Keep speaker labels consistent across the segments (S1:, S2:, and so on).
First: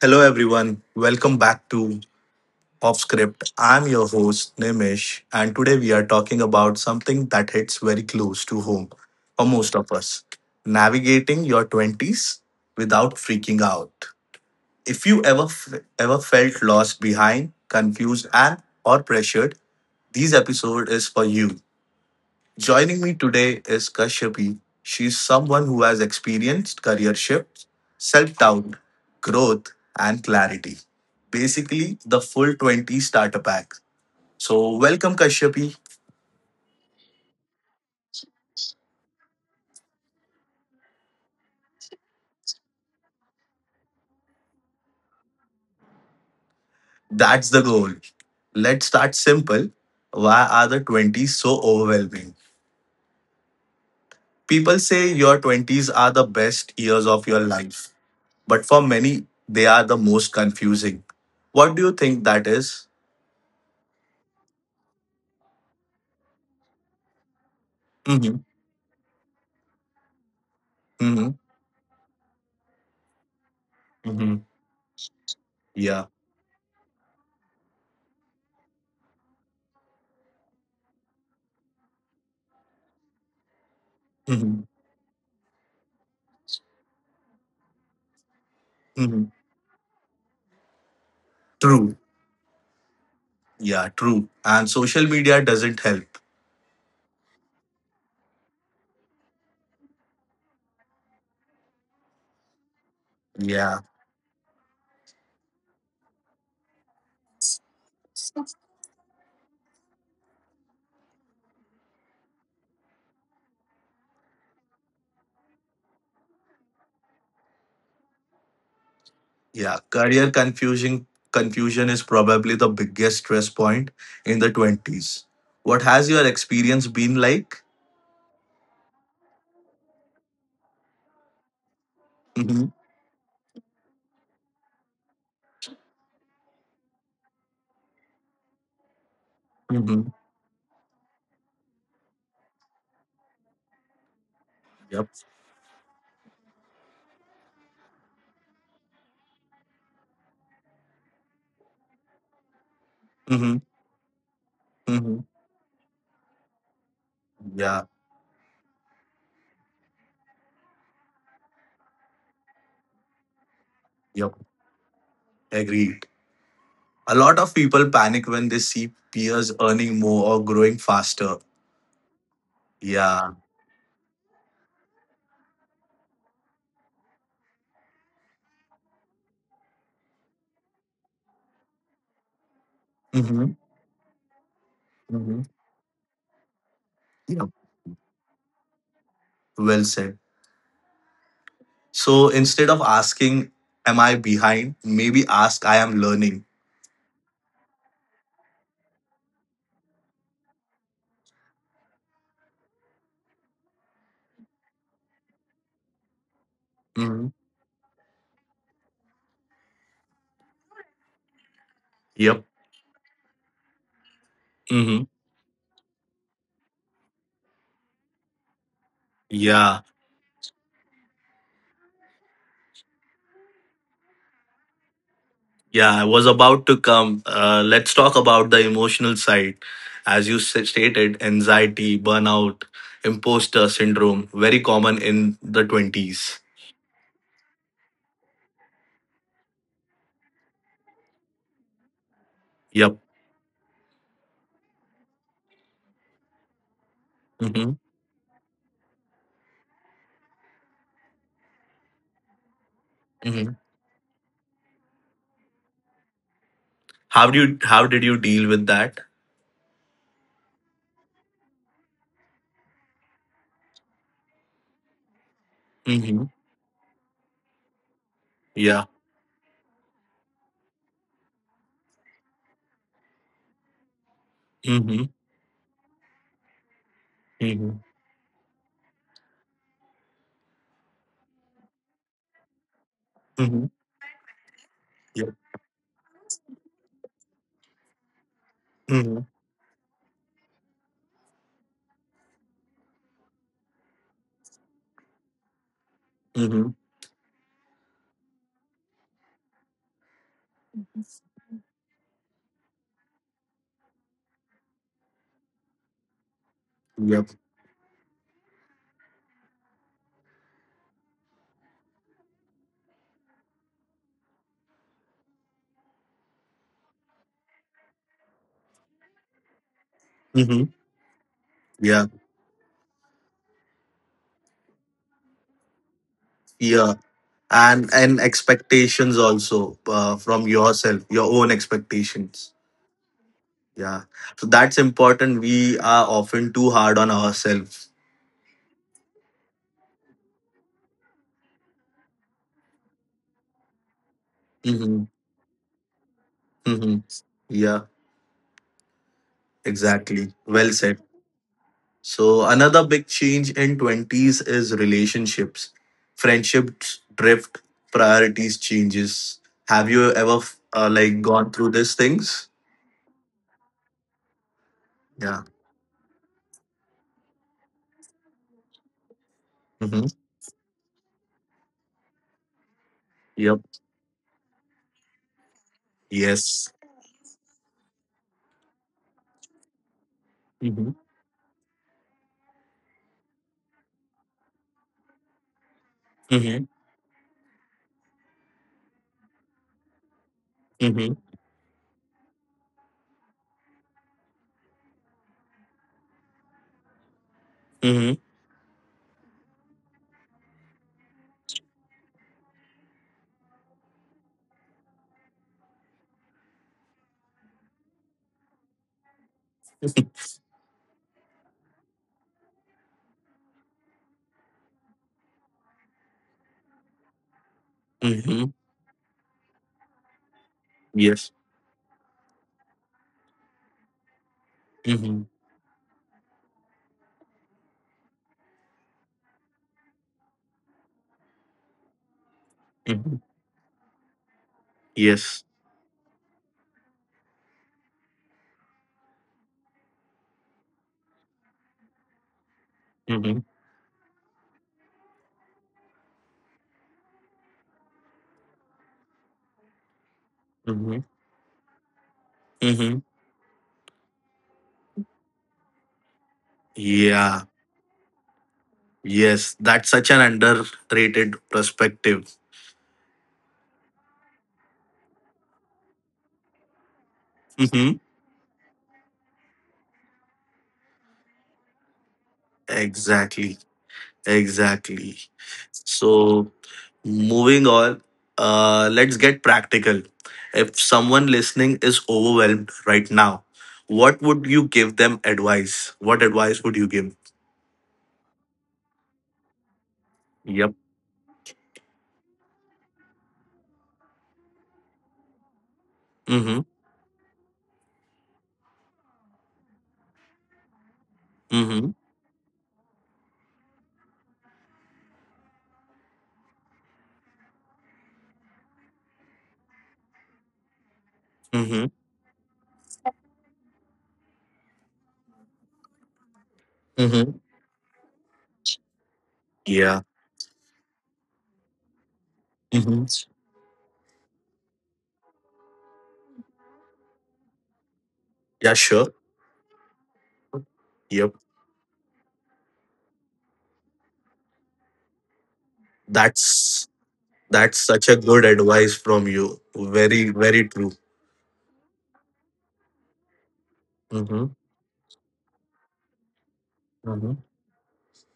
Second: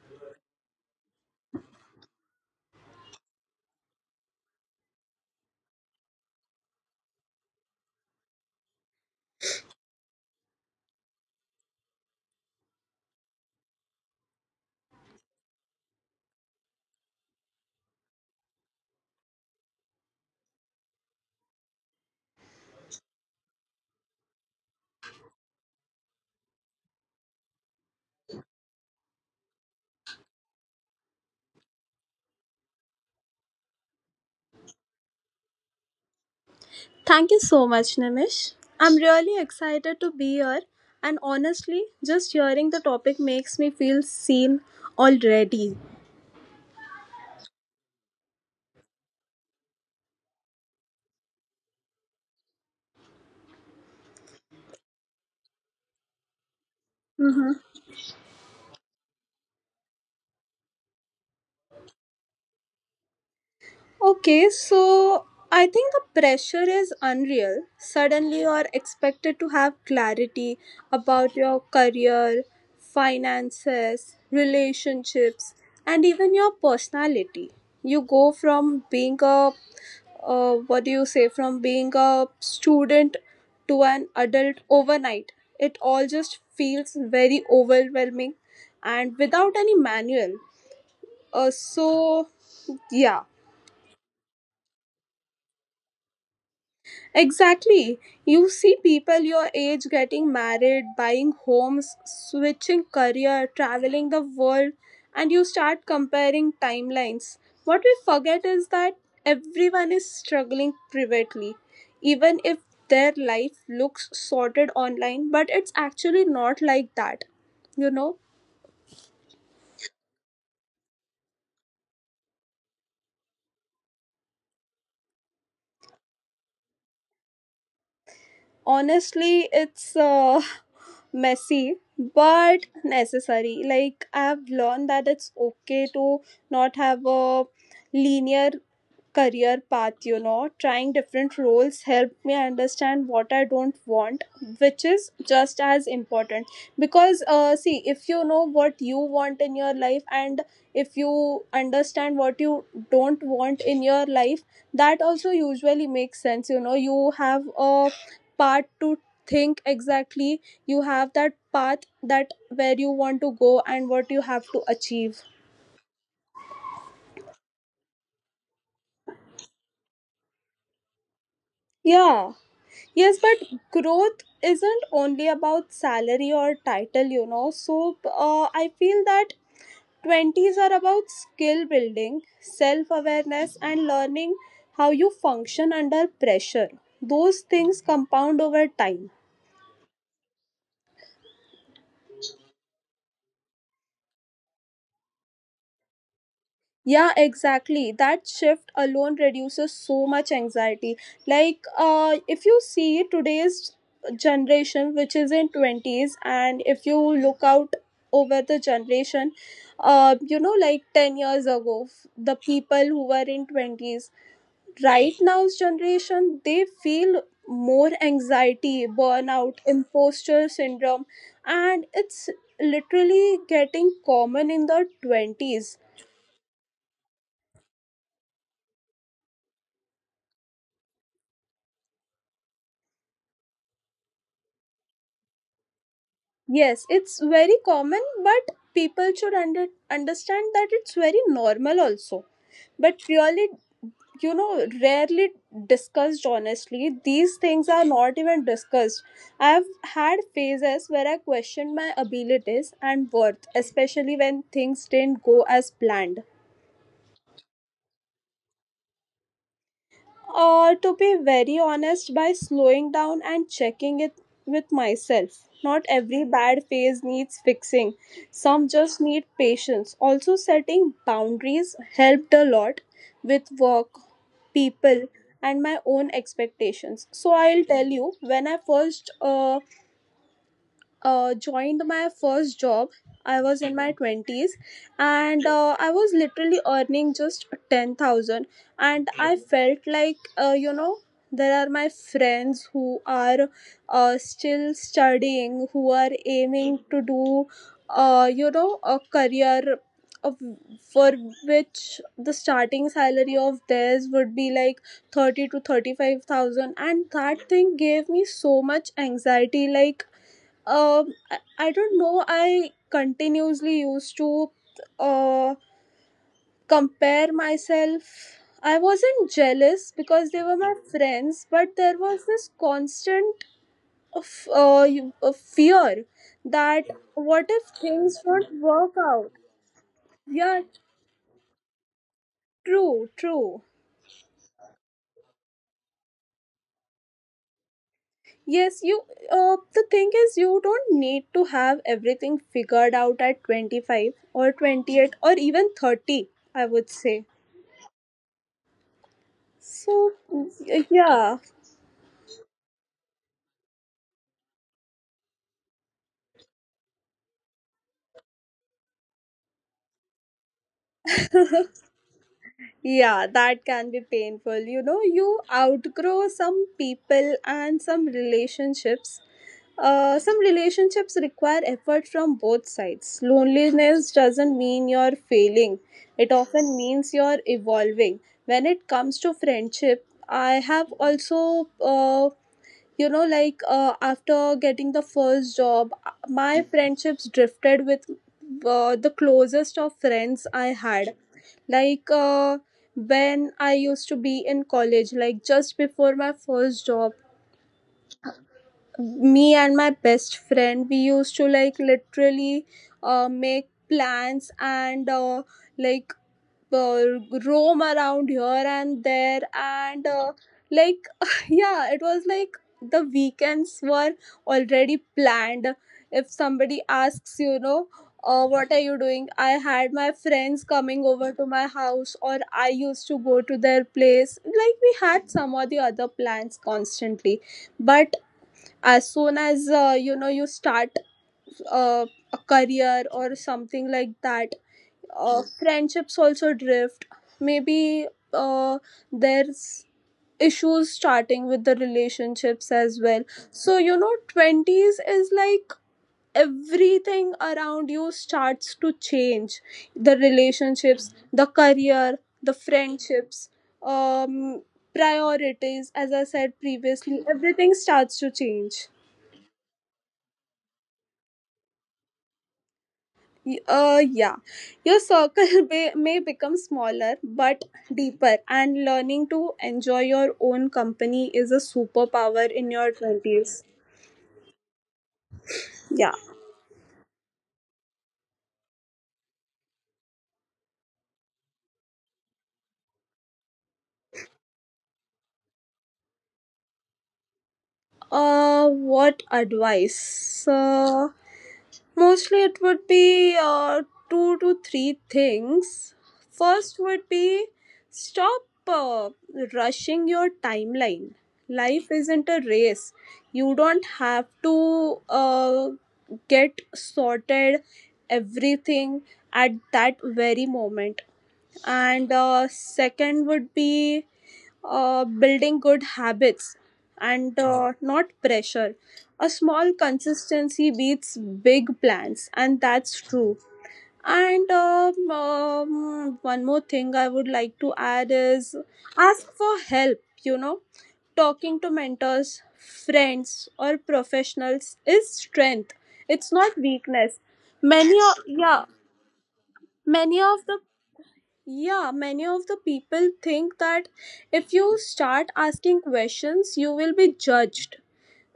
S1: Hello, everyone. Welcome back to Off Script. I'm your host, Nimish, and today we are talking about something that hits very close to home for most of us: navigating your 20s without freaking out. If you ever, ever felt lost, behind, confused, and or pressured, this episode is for you. Joining me today is Kashyapi. She's someone who has experienced career shifts, self doubt, growth, and clarity. Basically, the full 20 starter pack. So, welcome, Kashyapi.
S2: Thank you so much, Nimish. I'm really excited to be here, and honestly, just hearing the topic makes me feel seen already.
S1: That's the goal. Let's start simple. Why are the 20s so overwhelming? People say your 20s are the best years of your life, but for many, they are the most confusing. What do you think that is?
S2: Okay, so I think the pressure is unreal.
S1: Mm-hmm.
S2: Suddenly, you're expected to have clarity
S1: Mm-hmm.
S2: about your career, finances,
S1: Mm-hmm.
S2: relationships, and even your personality. You go from being a, what do you say, from being a student to an
S1: Yeah.
S2: adult overnight. It all just feels very overwhelming and
S1: Mhm.
S2: without any manual. Uh,
S1: True.
S2: so, yeah
S1: Yeah, true. And social media doesn't help.
S2: Exactly. You see people your age getting married, buying homes, switching career,
S1: Yeah.
S2: traveling the world, and you start comparing timelines. What we forget is that everyone is struggling privately, even if their life looks sorted online, but it's actually not like that. You know,
S1: Yeah. Career confusion is probably the biggest stress point in the 20s. What has your experience been like?
S2: honestly, it's messy but
S1: Mm-hmm.
S2: necessary, like I have learned that it's okay to not have a linear career path,
S1: Mm-hmm.
S2: you know. Trying different roles helped me understand what I don't want, which
S1: Yep.
S2: is just as important. Because, see, if you know what you want in your life and if you understand what you don't
S1: Mm-hmm.
S2: want in your life, that
S1: Mm-hmm.
S2: also usually makes sense, you know. You have
S1: Yeah.
S2: a part to think exactly, you have that path that where you want to go and what you
S1: Yep.
S2: have to achieve.
S1: Agreed. A lot of people panic when they see peers earning more or growing faster.
S2: Yeah. Yes,
S1: Yeah.
S2: but growth isn't only about salary or title, you know. So I feel that 20s are about skill building, self
S1: Mm-hmm.
S2: awareness, and learning how you
S1: Mm-hmm.
S2: function under pressure. Those
S1: Yep.
S2: things compound over time.
S1: Well said. So instead of asking, "Am I behind?" maybe ask, "I am learning."
S2: Yeah, exactly. That shift alone reduces so much anxiety. Like, if you see today's generation, which is in 20s, and if you
S1: Hmm.
S2: look out over the generation, you know, like 10 years ago, the
S1: Yep.
S2: people who were in 20s,
S1: Hmm.
S2: right now's generation, they feel more anxiety, burnout,
S1: Yeah.
S2: imposter syndrome, and it's literally getting common in the 20s.
S1: Yeah, I was about to come. Let's talk about the emotional side. As you stated, anxiety, burnout, imposter syndrome, very common in the 20s.
S2: Yes, it's very common, but people should understand that it's very normal also.
S1: Yep.
S2: But really, you know, rarely discussed honestly. These things
S1: Hmm.
S2: are not even discussed. I've had phases where I questioned my abilities and worth,
S1: Hmm.
S2: especially when things didn't go as planned.
S1: How do you, how did you deal with that?
S2: Or to be very honest, by slowing down and checking it with myself. Not every
S1: Hmm.
S2: bad phase needs fixing, some
S1: Yeah.
S2: just need patience. Also, setting boundaries helped a lot with work,
S1: Hmm.
S2: people, and my own expectations. So, I'll
S1: Hmm.
S2: tell you when I first joined my first job, I was
S1: Hmm.
S2: in my 20s,
S1: Yep.
S2: and I was literally earning just 10,000, and
S1: Hmm.
S2: I felt like you know, there are my friends who are still studying, who are
S1: Hmm.
S2: aiming to do, you know, a career of, for which the starting salary of theirs would be like 30 to 35,000, and
S1: Yep.
S2: that thing gave me so much anxiety. Like, I don't know, I continuously used to uh compare myself. I wasn't jealous because they were
S1: Hmm.
S2: my friends, but there was this constant, of of fear that
S1: Yeah.
S2: what if
S1: And
S2: things won't work
S1: expectations
S2: out.
S1: also, from
S2: Yeah,
S1: yourself, your own expectations.
S2: true, true.
S1: Yeah. So that's important. We are often too hard on ourselves.
S2: Yes, you the thing is you don't need to have everything figured out at 25 or
S1: Mm-hmm.
S2: 28 or even 30, I would
S1: Mm-hmm.
S2: say.
S1: Yeah,
S2: So,
S1: exactly. Well
S2: y-
S1: said.
S2: yeah,
S1: So another big change in 20s is relationships. Friendships drift, priorities changes. Have you ever like, gone through these things?
S2: yeah, that can be painful. You know, you
S1: Yeah.
S2: outgrow some people and some relationships.
S1: Mm-hmm.
S2: Some relationships require effort from both sides.
S1: Yep.
S2: Loneliness doesn't mean you're failing, it
S1: Yes.
S2: often means you're evolving. When it comes to friendship, I
S1: Mm-hmm.
S2: have also, you know, like after getting the first job, my
S1: Mm-hmm.
S2: friendships drifted with the closest of friends I
S1: Mm-hmm.
S2: had. Like, when I used to be in college, like just before my first job,
S1: Mm-hmm.
S2: me and my best friend, we used to like literally make plans and, like uh, roam around here and there, and like yeah, it was like the weekends were already planned. If somebody asks, you know,
S1: Mm-hmm.
S2: what are you doing, I had my friends coming
S1: Yes.
S2: over to my house, or I used to go to their place. Like, we
S1: Mm-hmm.
S2: had some or the other plans constantly. But as soon as, you know, you start uh, a career
S1: Mm-hmm.
S2: or something like that,
S1: Yes.
S2: friendships also drift. Maybe uh, there's issues starting with the relationships as well.
S1: Mm-hmm.
S2: So, you know, 20s is like everything around you starts to change, the
S1: Mm-hmm.
S2: relationships, the career, the
S1: Mm-hmm.
S2: friendships. um Priorities, as I said previously,
S1: Yeah.
S2: everything starts to change.
S1: Yes. That's such an underrated perspective.
S2: Yeah, your circle may become smaller but
S1: Mm-hmm.
S2: deeper, and learning to enjoy your own company is a superpower in your
S1: Exactly.
S2: 20s.
S1: Exactly.
S2: Yeah.
S1: So, moving on, let's get practical. If someone listening is overwhelmed right now, what would you give them advice? What advice would you give?
S2: What advice?
S1: Yep.
S2: Mostly it would be, two to three things.
S1: Mm-hmm.
S2: First would be stop, uh, rushing your timeline.
S1: Mm-hmm.
S2: Life isn't a race. You don't have to, get sorted everything at that very moment.
S1: Mm-hmm.
S2: And second would be, building good habits
S1: Mm-hmm.
S2: and, not pressure. A small
S1: Yeah.
S2: consistency beats big plans, and that's
S1: Mm-hmm.
S2: true. And one more thing I would like to add is,
S1: Yeah, sure.
S2: ask for help, you know,
S1: Yep.
S2: talking to mentors, friends, or professionals is strength. It's not
S1: That's
S2: weakness.
S1: That's
S2: Many
S1: such a
S2: of
S1: good
S2: yeah,
S1: advice from you.
S2: many
S1: Very,
S2: of the
S1: very true.
S2: yeah, many of the people think that
S1: Mm-hmm.
S2: if you start asking questions, you will be
S1: Mm-hmm.
S2: judged,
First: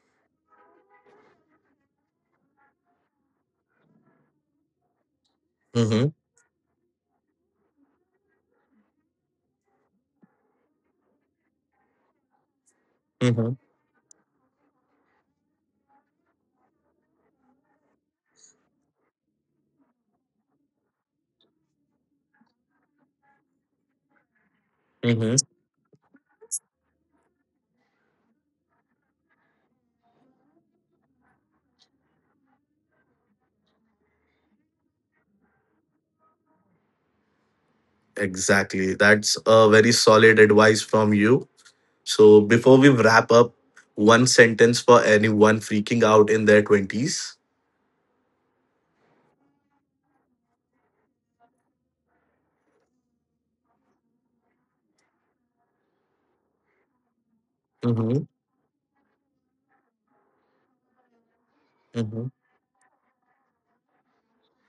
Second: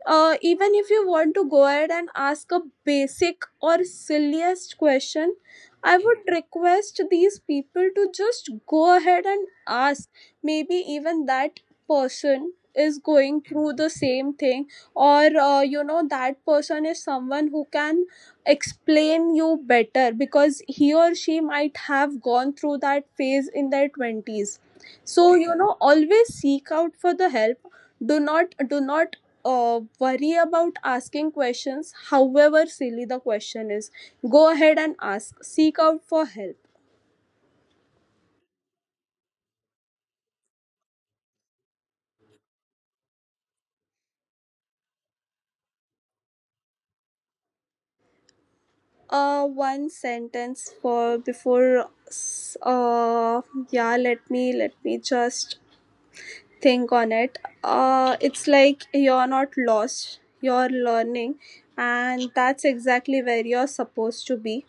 S2: even if you want to go ahead and ask a basic or silliest question. I
S1: Mm-hmm.
S2: would request these people to just go ahead and ask. Maybe even that person is going
S1: Mm-hmm.
S2: through the same thing, or you know, that person is someone who can explain you better because he or she might have gone through that phase in their 20s. So,
S1: Mm-hmm.
S2: you know, always seek out for the help. Do not worry about asking questions, however silly the question is. Go ahead and ask, seek out for help.
S1: Exactly. That's a very solid advice from you. So before we wrap up, one sentence for anyone freaking out in their 20s.
S2: One sentence for yeah, let me just think on it. Uh,
S1: Mm-hmm.
S2: it's like you're not lost, you're learning,
S1: Mm-hmm.
S2: and that's exactly where you're supposed to be.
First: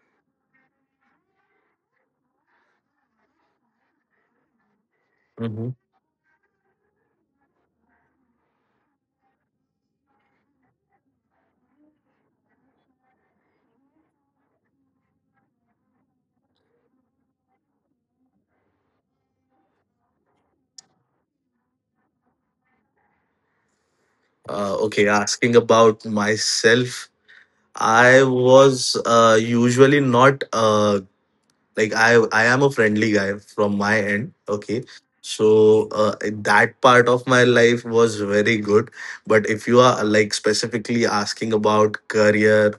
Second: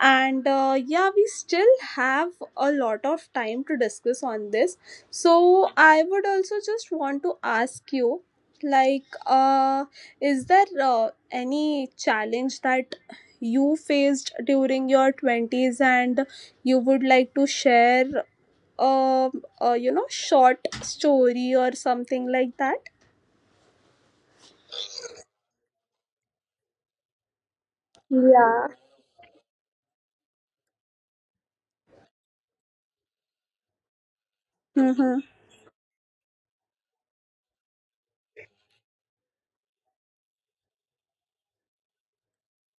S2: And, yeah, we still have a lot of time to discuss on this, so
S1: Mm-hmm.
S2: I would also just want to ask you, like, is there any challenge that you faced during your 20s and you would like to share, um you know, short story or something like that.
S1: Okay, asking about myself. I
S2: Yeah.
S1: was usually not like, I am a friendly guy from my end, okay?
S2: Mm-hmm.
S1: So, that part of my life was very good. But if you are like specifically asking about career,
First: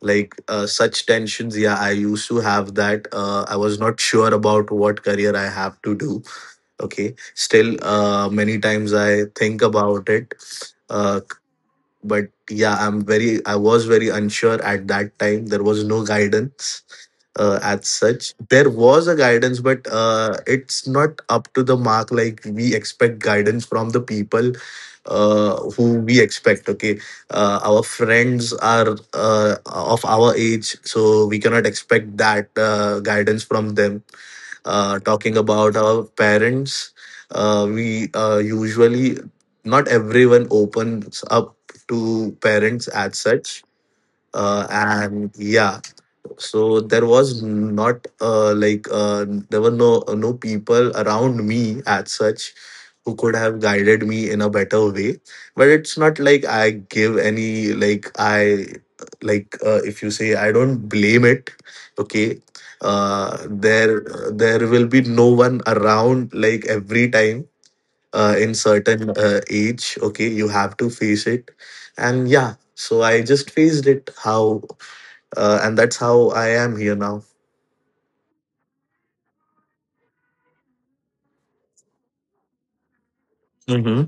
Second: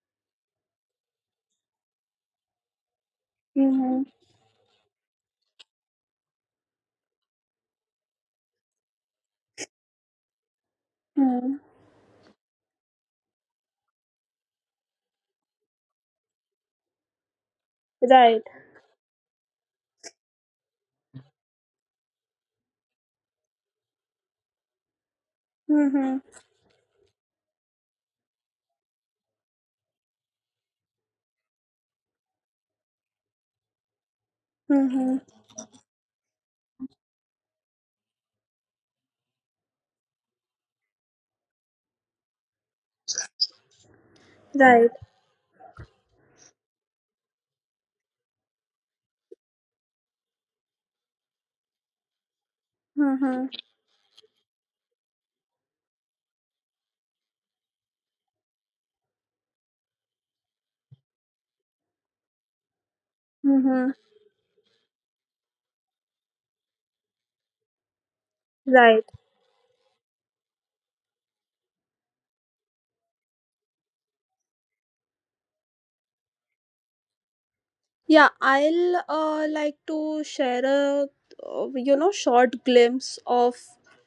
S1: like, such tensions, yeah, I used to have that. I was not
S2: Mm-hmm.
S1: sure about what career I have to do, okay? Still, many times I think about it. Uh,
S2: Mm-hmm.
S1: but yeah, I was very unsure at that time. There was no guidance, as such.
S2: Right.
S1: There was a guidance, but it's not up to the mark, like, we expect guidance from the people who
S2: Mm-hmm.
S1: we expect, okay? Our friends are, of our age, so we cannot expect that guidance from them.
S2: Mm-hmm.
S1: Talking about our parents, we usually, not everyone opens up to parents as such.
S2: Right.
S1: And yeah, so there was not, there were no, no people around me as such who could
S2: Mm-hmm.
S1: have guided me in a better way. But it's not like I give any, like, if you say, I don't blame it, okay?
S2: Mm-hmm.
S1: There, there will be no one around. Like, every time, in
S2: Right.
S1: certain, age, okay, you have to face it. And yeah, so I just faced it, how, and that's how I am here now.
S2: Yeah, I'll, like to share a, you know, short glimpse of,
S1: Hmm.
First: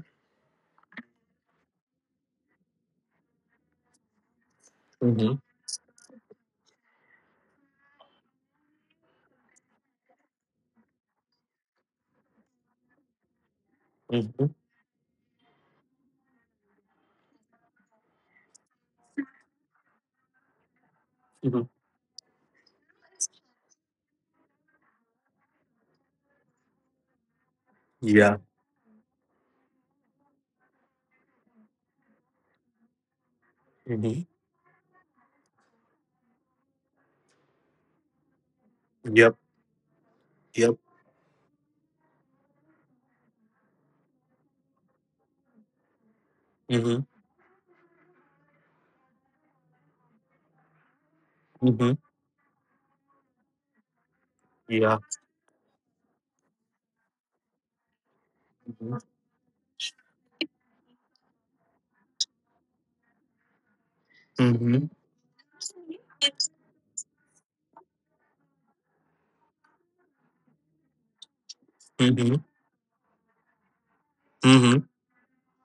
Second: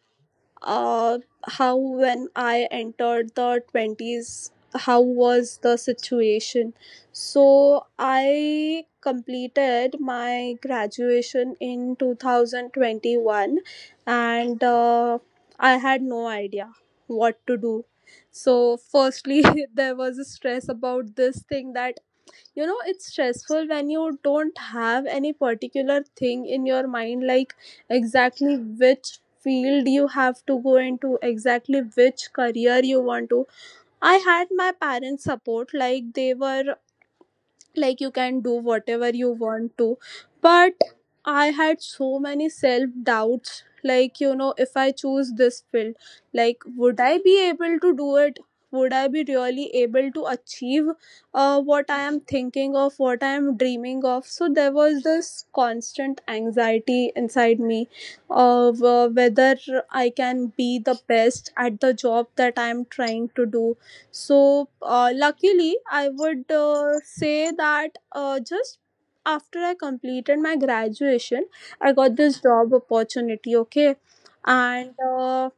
S2: uh, how, when I entered the 20s, how
S1: Hmm.
S2: was the situation. So I completed my graduation in 2021,
S1: Hmm.
S2: and I had no idea what to do. So, firstly, there was a stress about this
S1: Hmm.
S2: thing, that, you know, it's stressful when you don't have any particular thing in your mind, like
S1: Yeah.
S2: exactly which field you have to go into, exactly which career you want to. I
S1: Hmm.
S2: had my parents support, like they were like, you can do whatever you
S1: Yep.
S2: want to,
S1: Yep.
S2: but I had so many self doubts, like, you know, if I choose this field, like, would
S1: Hmm.
S2: I be able to do it, would I be really able to achieve what
S1: Hmm.
S2: I am thinking of, what I am dreaming of. So there
S1: Yeah.
S2: was this constant anxiety inside me, of
S1: Hmm.
S2: whether I can be the best at the job that I am trying to do. So,
S1: Hmm.
S2: luckily, I would, say that, just after I completed my graduation, I got this job opportunity, okay?
S1: Hmm.
S2: And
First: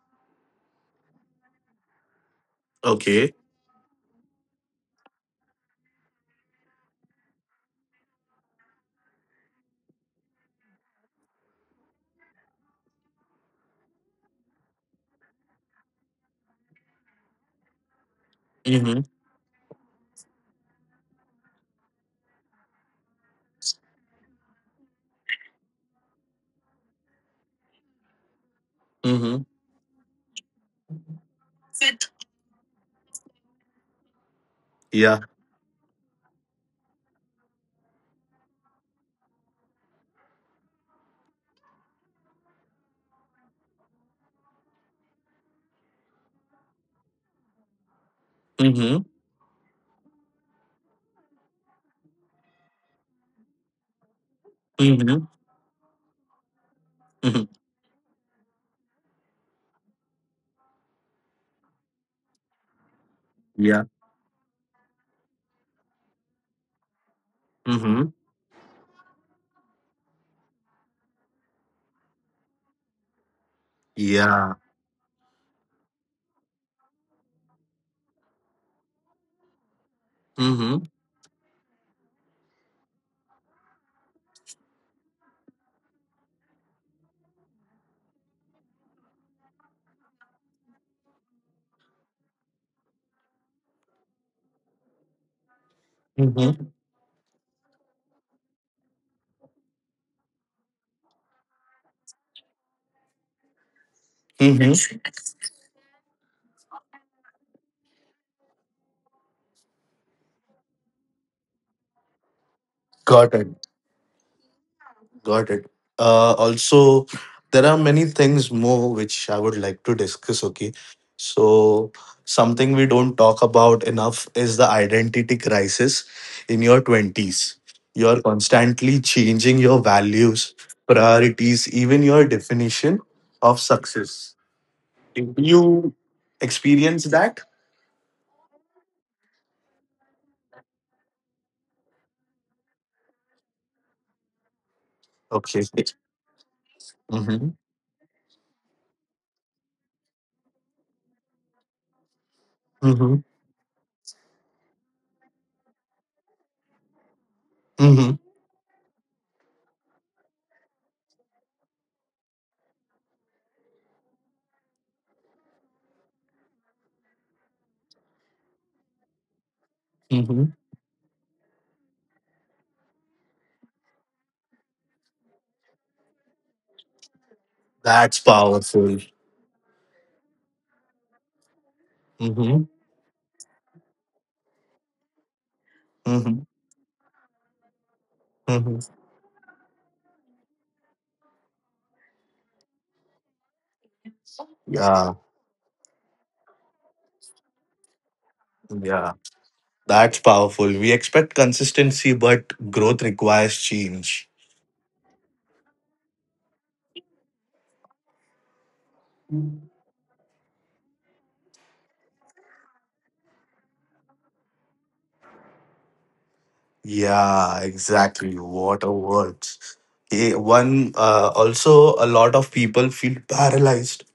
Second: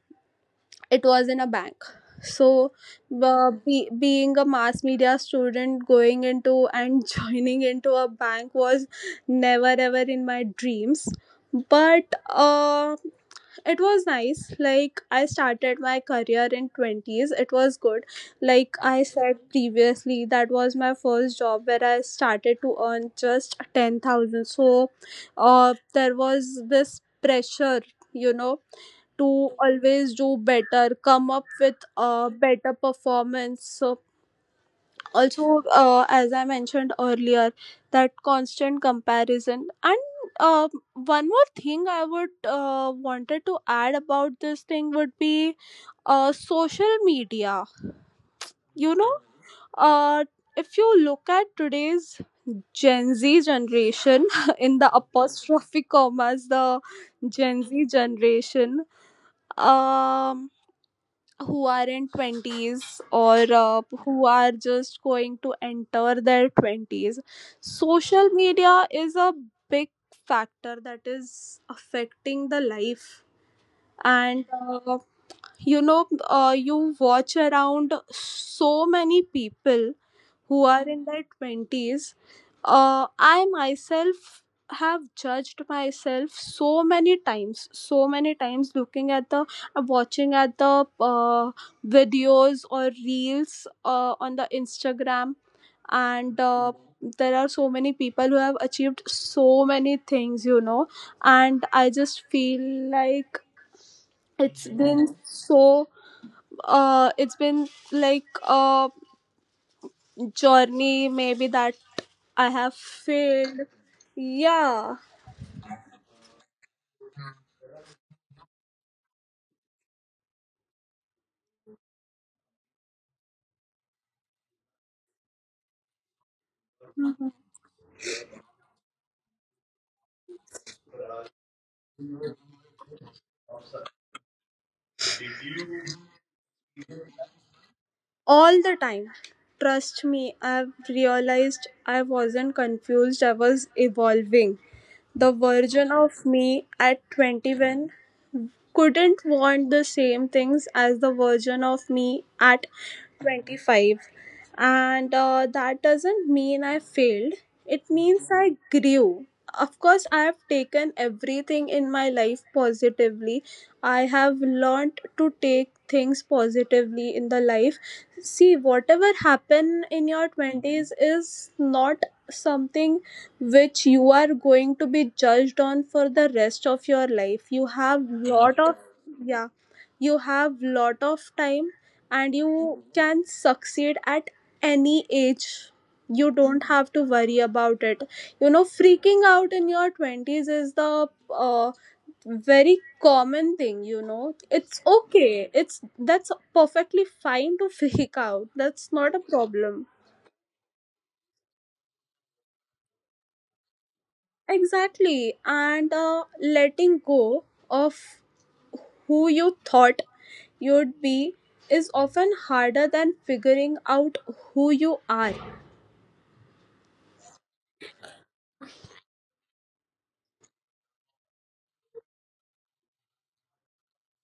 S2: it was in a bank. So,
S1: Okay.
S2: being a mass media student, going into and joining into a bank was never ever in my dreams. But it was nice, like I started my career in 20s, it was good. Like
S1: Hmm.
S2: I said previously, that was my first job where I started to earn just 10,000. So, there was this pressure, you know,
S1: Hmm.
S2: to always do better, come up with a better performance. So,
S1: Yeah.
S2: also, as I mentioned earlier, that constant comparison and, uh, one more thing I would, wanted to add about this thing would be, social media.
S1: Hmm.
S2: You
S1: Hmm.
S2: know, uh, if you look at today's gen z generation, in the
S1: Hmm.
S2: apostrophe commas, the gen z generation, um who are in 20s or,
S1: Yeah.
S2: who are just going to enter their 20s,
S1: Hmm.
S2: social media is a big factor that is affecting the life. And
S1: Yeah.
S2: you know, you watch around so many people who
S1: Hmm.
S2: are in their 20s. Uh, I myself have judged myself so many times, so many times looking at the, watching at the, videos or reels on the instagram, and,
S1: Hmm.
S2: there are so many people who have achieved so many things, you know. And I just feel like it's
S1: Hmm.
S2: been so, it's been like a journey, maybe, that I have
S1: Got
S2: failed.
S1: it.
S2: Yeah,
S1: Got it. Also, there are many things more which I would like to discuss. Okay. So, something we don't talk about enough is the identity crisis in your 20s. You're constantly changing your values, priorities, even your definition of success. Do you experience that?
S2: all the time, trust me. I've realized I wasn't confused, I was evolving. The
S1: Okay.
S2: version of me at
S1: Mm-hmm.
S2: 21. Couldn't want the same things as the version of me at
S1: Mm-hmm.
S2: 25. And That doesn't mean I failed, it
S1: Mm-hmm.
S2: means I grew. Of course, I have taken everything in my life positively. I have learned to take things positively in the life. See, whatever happened in your
S1: Mm-hmm.
S2: 20s is not something which you are going to be judged on for the rest of your life. You have
S1: That's
S2: lot of,
S1: powerful.
S2: yeah, you have lot of time, and
S1: Mm-hmm.
S2: you can succeed at any age. You
S1: Mm-hmm.
S2: don't have to worry about it. You know,
S1: Mm-hmm.
S2: freaking out in your 20s is the very common thing, you know. It's
S1: Yeah.
S2: okay, it's that's perfectly fine to freak out. That's not a
S1: Yeah.
S2: problem.
S1: That's powerful. We expect consistency, but growth requires change.
S2: Exactly. And the letting go of who you thought you'd be is often harder than figuring out who you are.
S1: Yeah, exactly. What a words. Eh, one, also, a lot of people feel paralyzed.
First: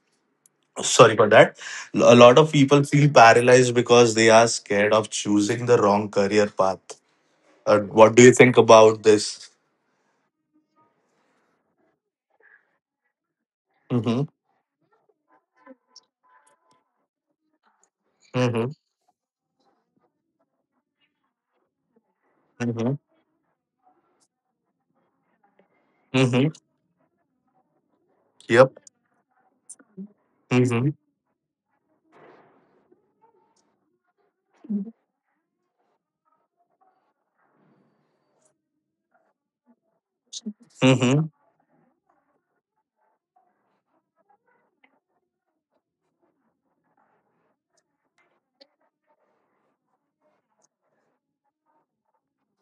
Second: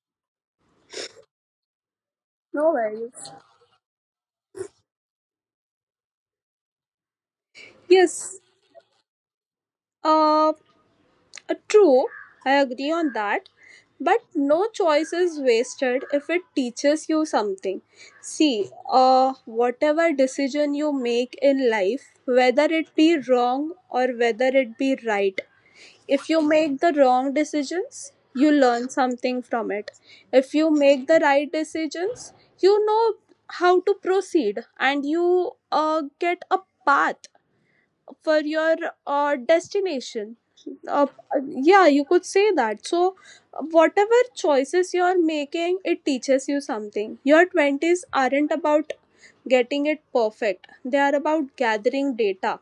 S1: Sorry for that. A lot of
S2: No
S1: people feel
S2: worries.
S1: paralyzed because they are scared of choosing the wrong career path. What do you
S2: Yes,
S1: think about this?
S2: uh, uh, true. I agree on that. But
S1: Mm-hmm.
S2: no choice is wasted if it teaches you something. See,
S1: Mm-hmm.
S2: whatever decision you make in life, whether it
S1: Mm-hmm.
S2: be wrong or whether it be right, if you
S1: Mm-hmm.
S2: make the wrong decisions you
S1: Yep.
S2: learn something from it. If you
S1: Mm-hmm.
S2: make the right decisions, you know how to proceed, and you get a path for your destination. uh,
S1: Mm-hmm.
S2: yeah, you could say that. So whatever choices you're making, it teaches you something. Your 20s aren't about getting it perfect, they are about gathering data.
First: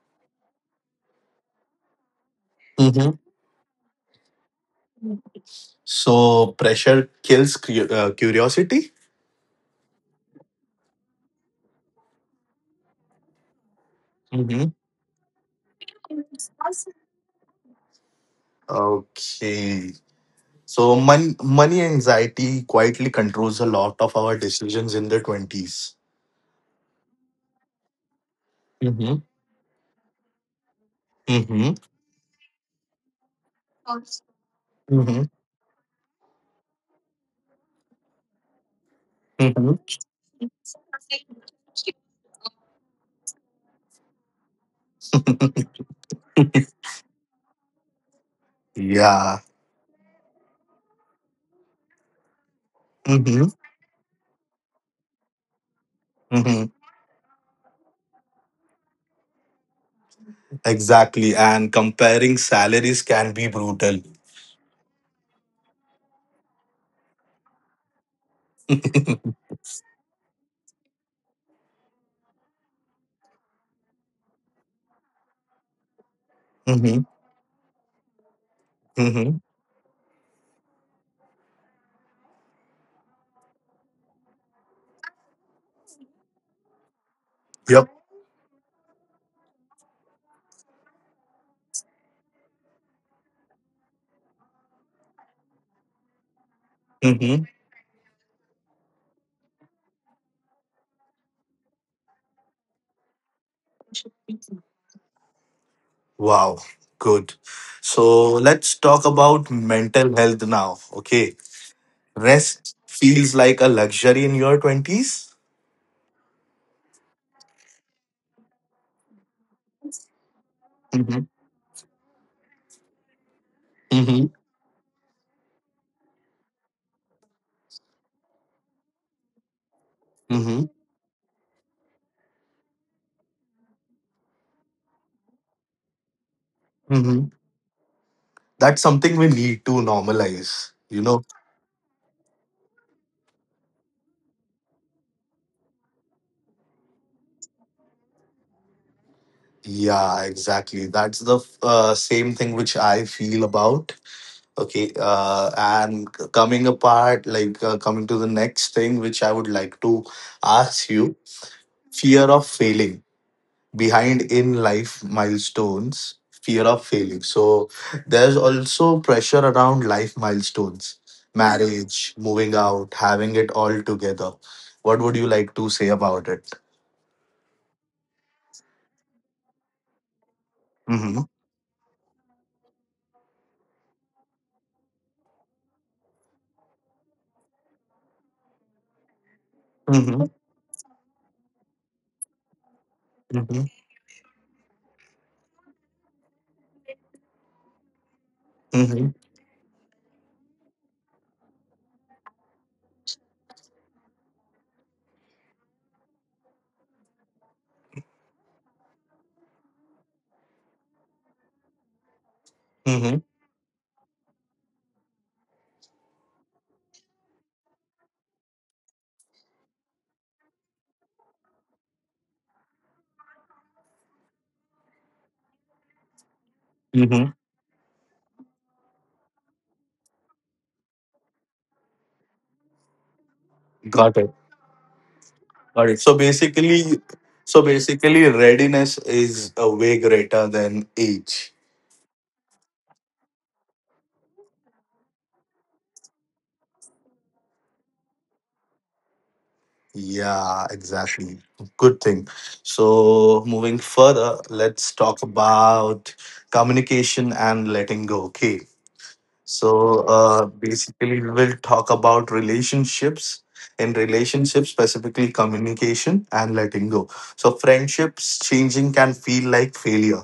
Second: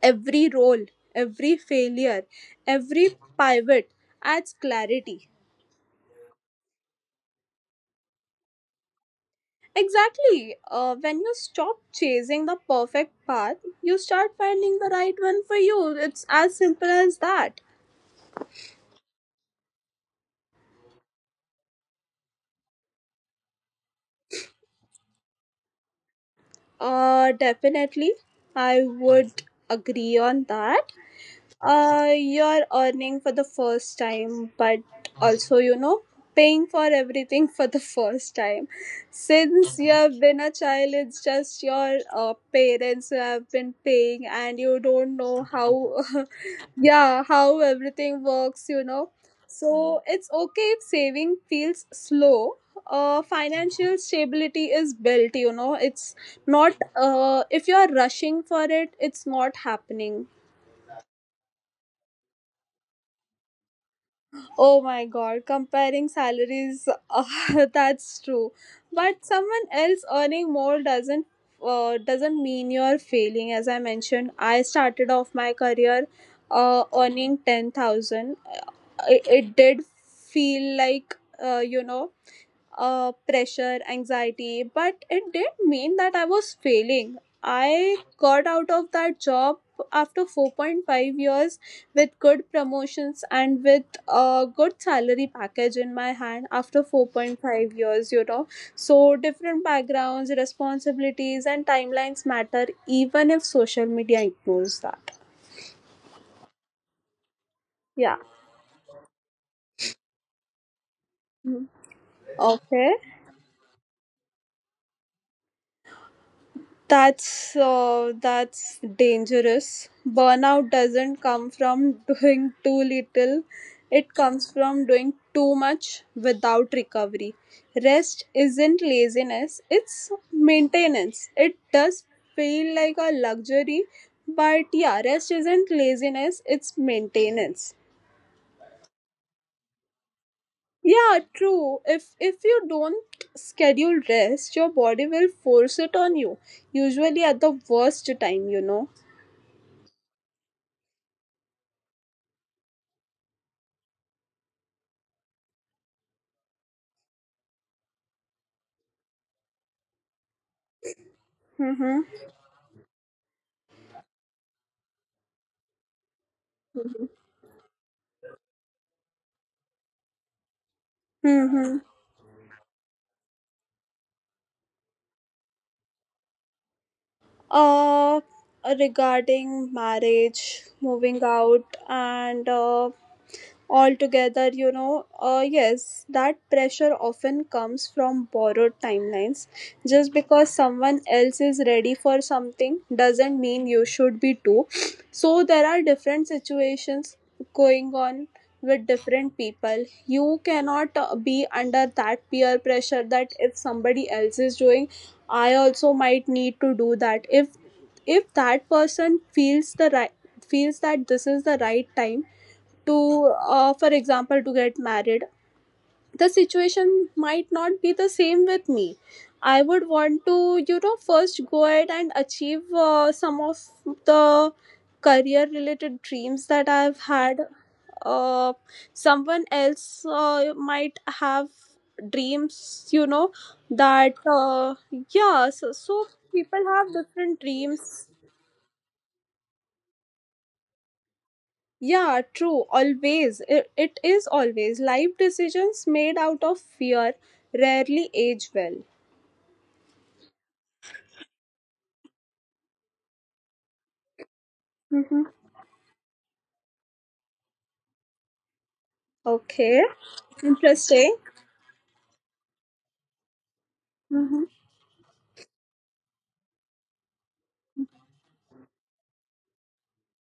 S2: Every role, every failure, every
S1: Mm-hmm.
S2: pivot adds clarity.
S1: So pressure kills curiosity.
S2: Exactly. When you stop chasing the perfect path, you start
S1: Mhm.
S2: finding the right one for you. It's as simple as that.
S1: Okay. So money anxiety quietly controls a lot of our decisions in the 20s.
S2: Definitely, I
S1: Mm-hmm.
S2: would agree on that.
S1: Mm-hmm.
S2: You're earning for the first time, but
S1: Mm-hmm.
S2: also, you know, paying for everything for the first time. Since you have been a child, it's just your parents who have been paying, and you don't know how,
S1: Mm-hmm.
S2: yeah, how everything works, you know.
S1: yeah.
S2: So it's okay if saving feels slow.
S1: Mm-hmm.
S2: Financial stability is built, you know. It's
S1: Mm-hmm.
S2: not, if you are rushing for it, it's not happening.
S1: Exactly. And comparing salaries can be brutal.
S2: Oh my god, comparing salaries, that's true. But someone else earning more doesn't mean you're failing. As I mentioned, I started off my career
S1: Mm-hmm.
S2: earning 10,000. It,
S1: Mm-hmm.
S2: it did feel like, you know, pressure, anxiety, but it did mean that I was failing.
S1: Yep.
S2: I got out of that job after 4.5 years with good promotions and with a good salary package in my hand after
S1: Mm-hmm.
S2: 4.5 years, you know. So, different backgrounds, responsibilities, and timelines matter even if social media ignores that.
S1: Wow. Good.
S2: Yeah.
S1: So let's talk about mental health now. Okay.
S2: Mhm.
S1: Rest
S2: Okay.
S1: feels like a luxury in your 20s.
S2: That's dangerous. Burnout doesn't
S1: Mm-hmm.
S2: come from doing too little. It comes from doing too much without recovery. Rest isn't laziness, it's
S1: Mm-hmm.
S2: maintenance. It does feel like a luxury, but yeah, rest isn't laziness, it's
S1: Mhm.
S2: maintenance.
S1: That's something we need to normalize, you
S2: Yeah,
S1: know?
S2: true. If you don't schedule rest, your body will force it on you. Usually at the worst time, you know.
S1: Yeah, exactly. That's the same thing which I feel about. Okay. And coming apart, like, coming to the next thing, which I would like to ask you:
S2: Mm-hmm.
S1: fear of failing behind in life milestones, fear of failing. So there's also pressure around life milestones:
S2: Mm-hmm.
S1: marriage, moving out, having it all together. What would you like to say about it?
S2: Uh, Regarding marriage,
S1: Mm-hmm.
S2: moving out, and altogether, you know, yes, that pressure often comes from borrowed timelines. Just
S1: Mm-hmm.
S2: because someone else is ready for something doesn't
S1: Mm-hmm.
S2: mean you should be too. So there are different situations going on with
S1: Mm-hmm.
S2: different people. You cannot be under that peer pressure, that if somebody else is doing, I also might need to do that. If that person feels the right feels that this is the right time
S1: Mm-hmm.
S2: to, for example, to get married, the situation might not be the same with me. I would want to, you know, first go ahead and achieve some of the career related dreams that I've
S1: Mm-hmm.
S2: had. Uh, Someone else might have dreams, you know, that,
S1: Got it.
S2: yeah, so,
S1: Got it.
S2: so
S1: So
S2: people have
S1: basically,
S2: different dreams.
S1: readiness is a way greater than age.
S2: Yeah, true. Always. It is always. Life decisions made out of fear rarely age well.
S1: Yeah, exactly. Good thing. So moving further, let's
S2: Mm-hmm.
S1: talk about communication and letting go. Okay.
S2: Okay.
S1: So,
S2: Interesting.
S1: basically, we will talk about relationships. In
S2: Mm-hmm.
S1: relationships, specifically communication and letting go. So friendships changing can feel like failure.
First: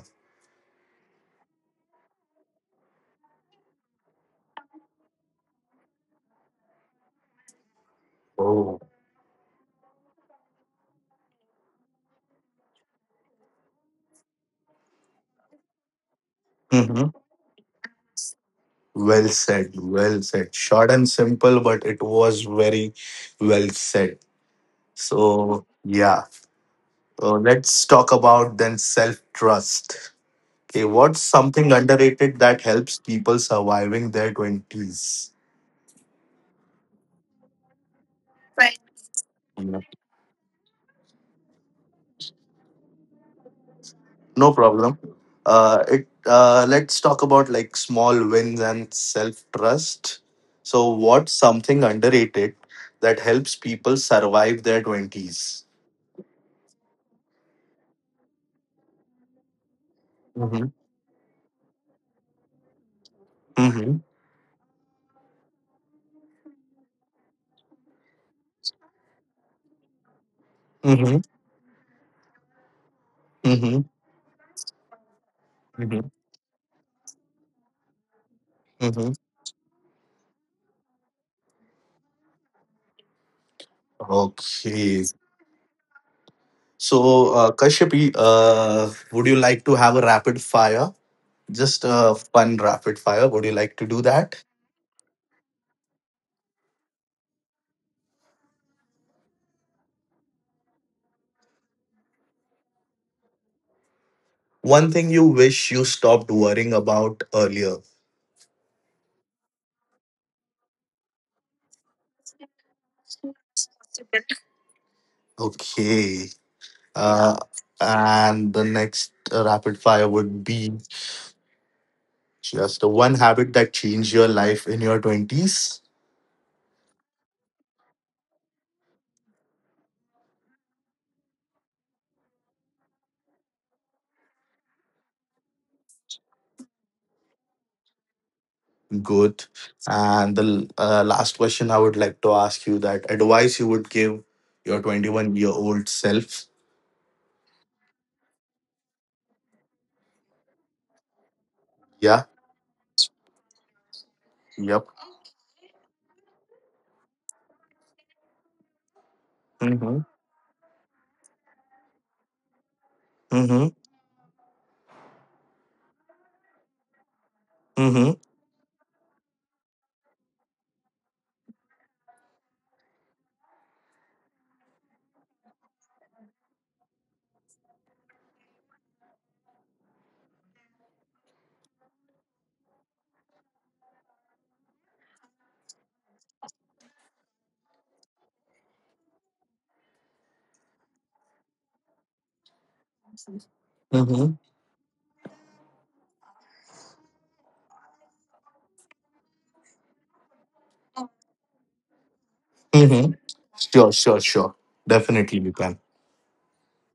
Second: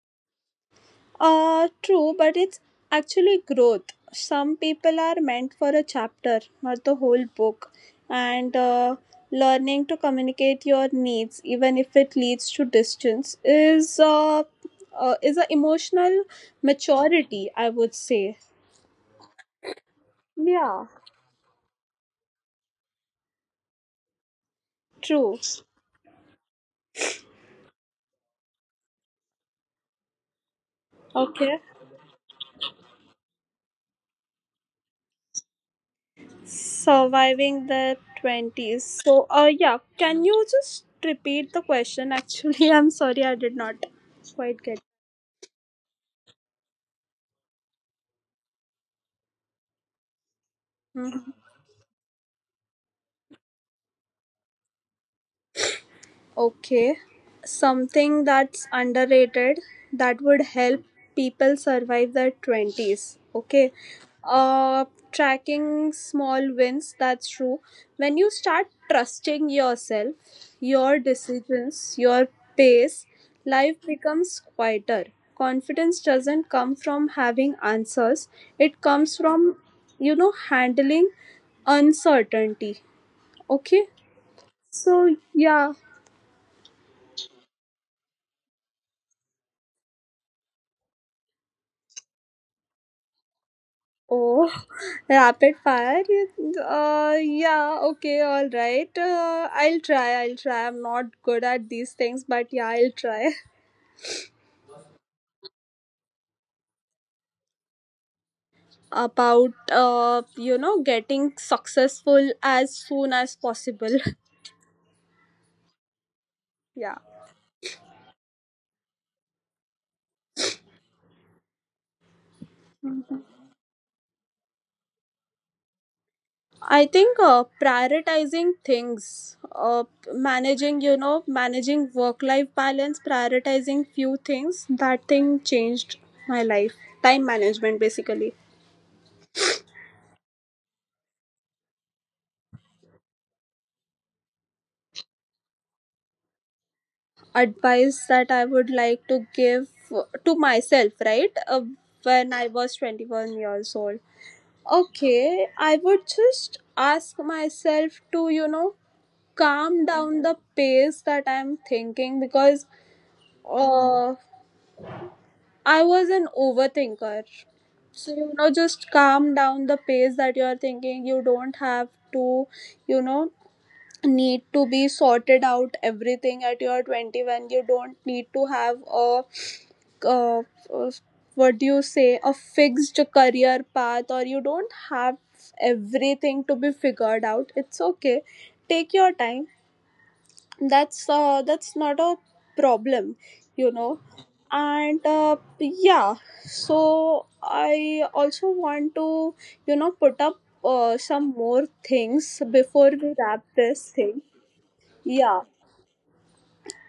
S2: True, but it's actually growth. Some people are meant for a chapter, not the whole book. And
S1: Oh.
S2: Learning to communicate your needs, even if it leads to distance, is a emotional
S1: Hmm.
S2: maturity, I would say.
S1: Well said. Well said.
S2: Yeah.
S1: Short and simple, but it was very well said.
S2: True.
S1: So, yeah. So, let's talk about, then, self trust. Okay, what's
S2: Okay.
S1: something underrated that helps people surviving their 20s?
S2: Surviving the 20s. So,
S1: Yeah.
S2: yeah, can you just repeat the question? Actually, I'm sorry, I did not
S1: No
S2: quite get.
S1: problem. It Let's talk about, like, small wins and self trust. So, what's something underrated that helps people survive their 20s?
S2: Okay. Something that's underrated that would help people survive their 20s. Okay.
S1: Mm-hmm.
S2: Tracking small wins. That's true. When you start trusting yourself, your
S1: Mm-hmm.
S2: decisions, your pace,
S1: Mm-hmm.
S2: life becomes quieter.
S1: Mm-hmm.
S2: Confidence doesn't come from having answers, it
S1: Mm-hmm.
S2: comes from, you know, handling uncertainty. Okay.
S1: Okay.
S2: So, yeah.
S1: So, Kashyap, would you like to have a rapid fire? Just a fun rapid fire. Would you like to do that?
S2: Oh, rapid fire? You- Yeah, okay, all right. I'll try. I'm not good at these things, but yeah, I'll try.
S1: One thing you wish you stopped worrying about earlier.
S2: About, you know, getting successful as soon as possible.
S1: Okay.
S2: Yeah.
S1: Uh, and the next rapid fire would be just one habit that changed your life in your 20s.
S2: I think prioritizing things, managing, you know, managing work life balance, prioritizing few things, that thing changed my life. Time management, basically.
S1: Good. And the last question I would like to ask you: that advice you would give your 21-year-old self.
S2: Advice that I would like to give to myself, right?
S1: Yeah.
S2: When I was 21 years old.
S1: Yep.
S2: Okay, I would just ask myself to, you know, calm
S1: Mm-hmm.
S2: down the pace that I'm thinking, because
S1: Mm-hmm.
S2: uh, I was an overthinker.
S1: Mm-hmm.
S2: So, you know, just calm down the pace that you're thinking. You don't have to, you know, need to be sorted out everything at your 21. You don't need to have a, uh, uh, what do you say, a fixed career path, or you don't have everything to be figured out. It's okay, take your time. That's not a problem, you know.
S1: Mm-hmm.
S2: And yeah, so I also want to, you know, put up some more things before
S1: Mm-hmm.
S2: we wrap this
S1: Sure, sure,
S2: thing.
S1: sure. Definitely
S2: Yeah,
S1: you can.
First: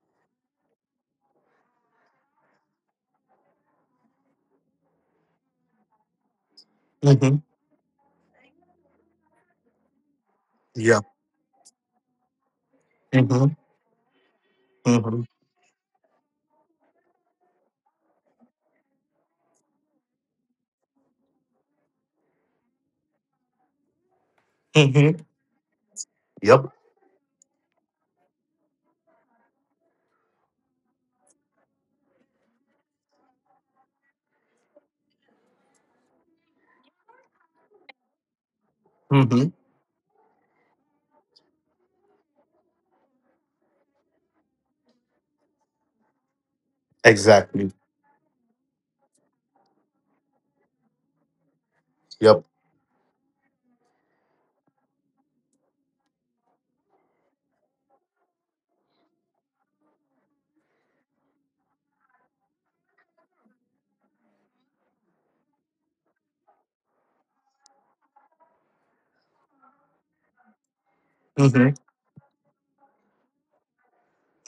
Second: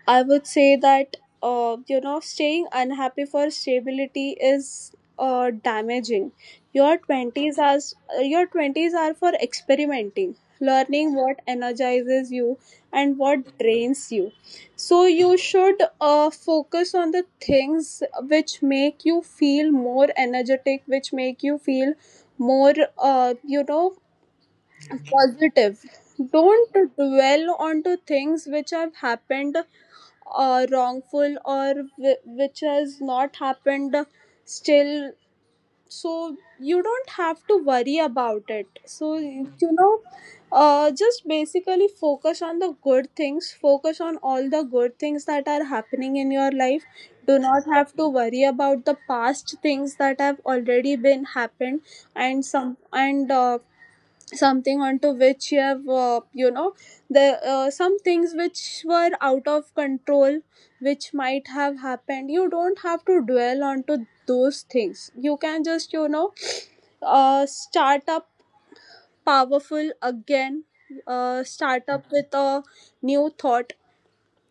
S2: I would say that you know, staying unhappy for stability is damaging. Your
S1: Mm-hmm.
S2: twenties are your twenties are for experimenting,
S1: Yeah.
S2: learning what energizes you and
S1: Mm-hmm.
S2: what drains you. So
S1: Mm-hmm.
S2: you should focus on the things which make you feel more energetic, which make you feel more you know,
S1: Mm-hmm.
S2: positive. Don't
S1: Yep.
S2: dwell onto things which have happened wrongful, or which has not happened still. So you don't have to worry about it. So
S1: Mm-hmm.
S2: you know, just basically focus on the good things, focus on all the good things that are happening in your life. Do not
S1: Exactly.
S2: have to worry about the past things that have already been happened, and
S1: Yep.
S2: some and uh, something onto which you have, you know, the some things which were out of control which might have happened. You don't have to dwell onto those things. You can just, you know, start up powerful again,
S1: Mm-hmm.
S2: start up with a new thought,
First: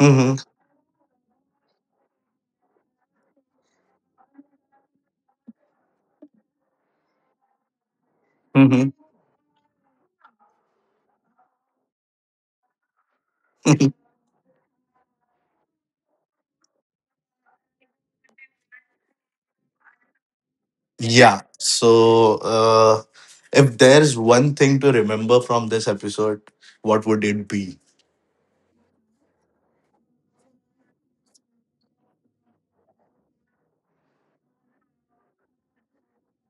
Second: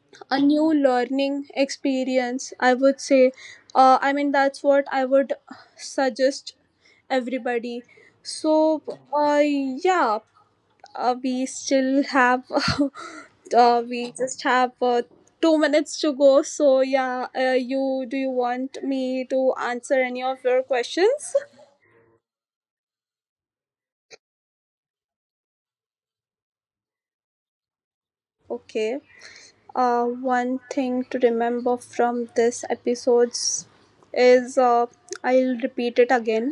S1: Mm-hmm.
S2: a new learning experience, I would say. I mean, that's what I would suggest everybody. So
S1: Mm-hmm.
S2: yeah, we still have we just have 2 minutes to go. So yeah, you, do you want me to answer any of your questions?
S1: Yeah. So, uh, if there's one thing to remember from this episode, what would it be?
S2: Okay, one thing to remember from this episodes is, I'll repeat it again.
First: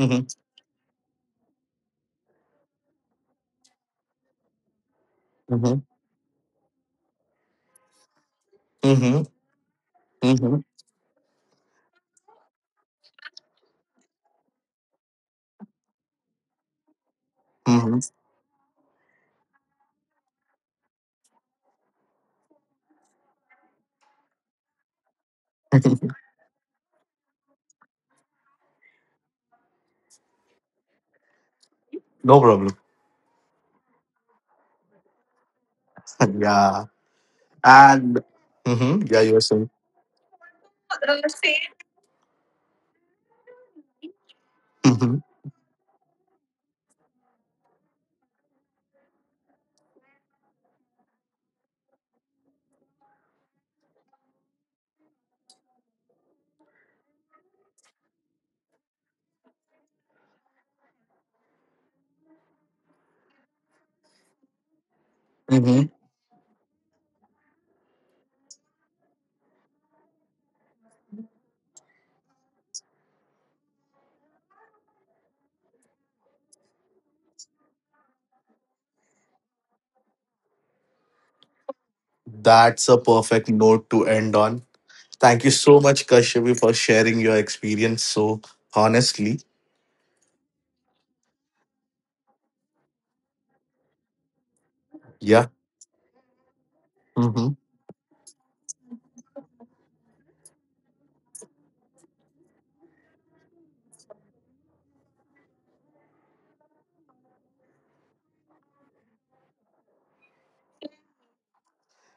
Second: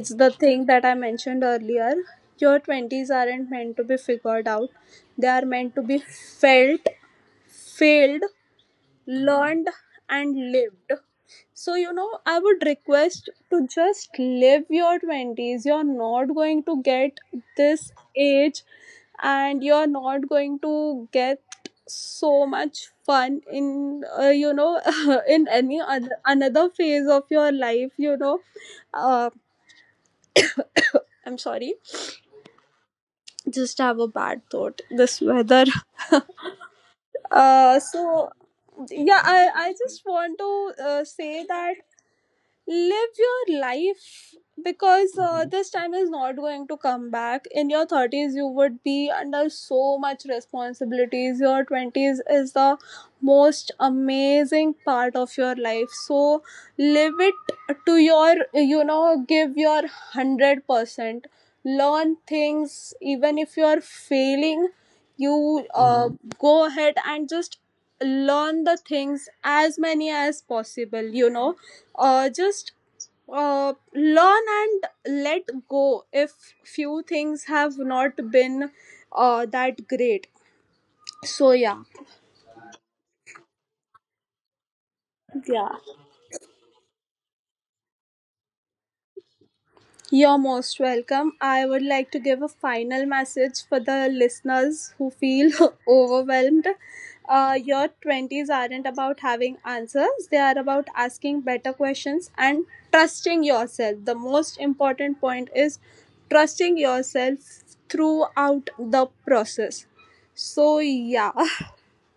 S2: It's the thing that I mentioned earlier. Your 20s aren't meant to be figured out, they are meant
S1: Mm-hmm.
S2: to be felt, filled,
S1: Mm-hmm.
S2: learned, and
S1: Mm-hmm.
S2: lived. So you know, I would request to just live your 20s. You're not going to get this
S1: Mm-hmm.
S2: age, and you're not going to get so much fun in, you know, in any other another phase of your life, you know. uh, I'm sorry,
S1: no problem.
S2: just have a bad thought this weather.
S1: yeah. And,
S2: So
S1: hmm,
S2: yeah,
S1: yeah, you were
S2: i
S1: saying.
S2: i just want to say that live your life,
S1: Hmm.
S2: because this time is not going to come back. In your 30s you would be under so much responsibilities. Your 20s is the most amazing part of your life, so live it to your, you know, give your 100%. Learn things even if you are failing. You
S1: Hmm.
S2: go ahead and just learn the things as many as possible, you know. Just learn and let go if few things have not been that great. So yeah.
S1: That's a perfect note to end on. Thank you
S2: Yeah.
S1: so much, Kashyapi, for sharing your experience so honestly.
S2: You're most welcome. I would like to give a final message for the listeners who
S1: Yeah.
S2: feel overwhelmed.
S1: Hmm.
S2: Your 20s aren't about having answers, they are about asking better questions and trusting yourself. The most important point is trusting yourself throughout the process. So, yeah.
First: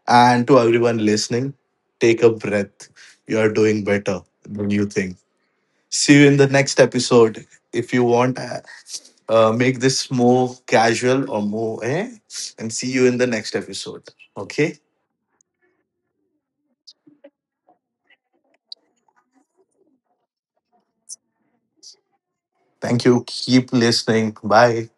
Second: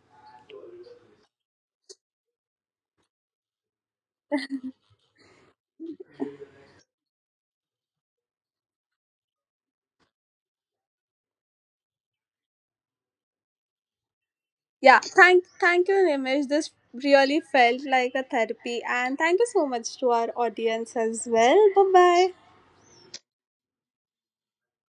S1: And to everyone listening, take a breath. You are doing better than you think. See you in the next episode. If you want, make this more casual or more, eh? And see you in the next episode. Okay.
S2: Yeah, thank you, Nimish. This really felt like a therapy, and thank you so much to our audience as well. Bye bye.
S1: Thank you. Keep listening. Bye.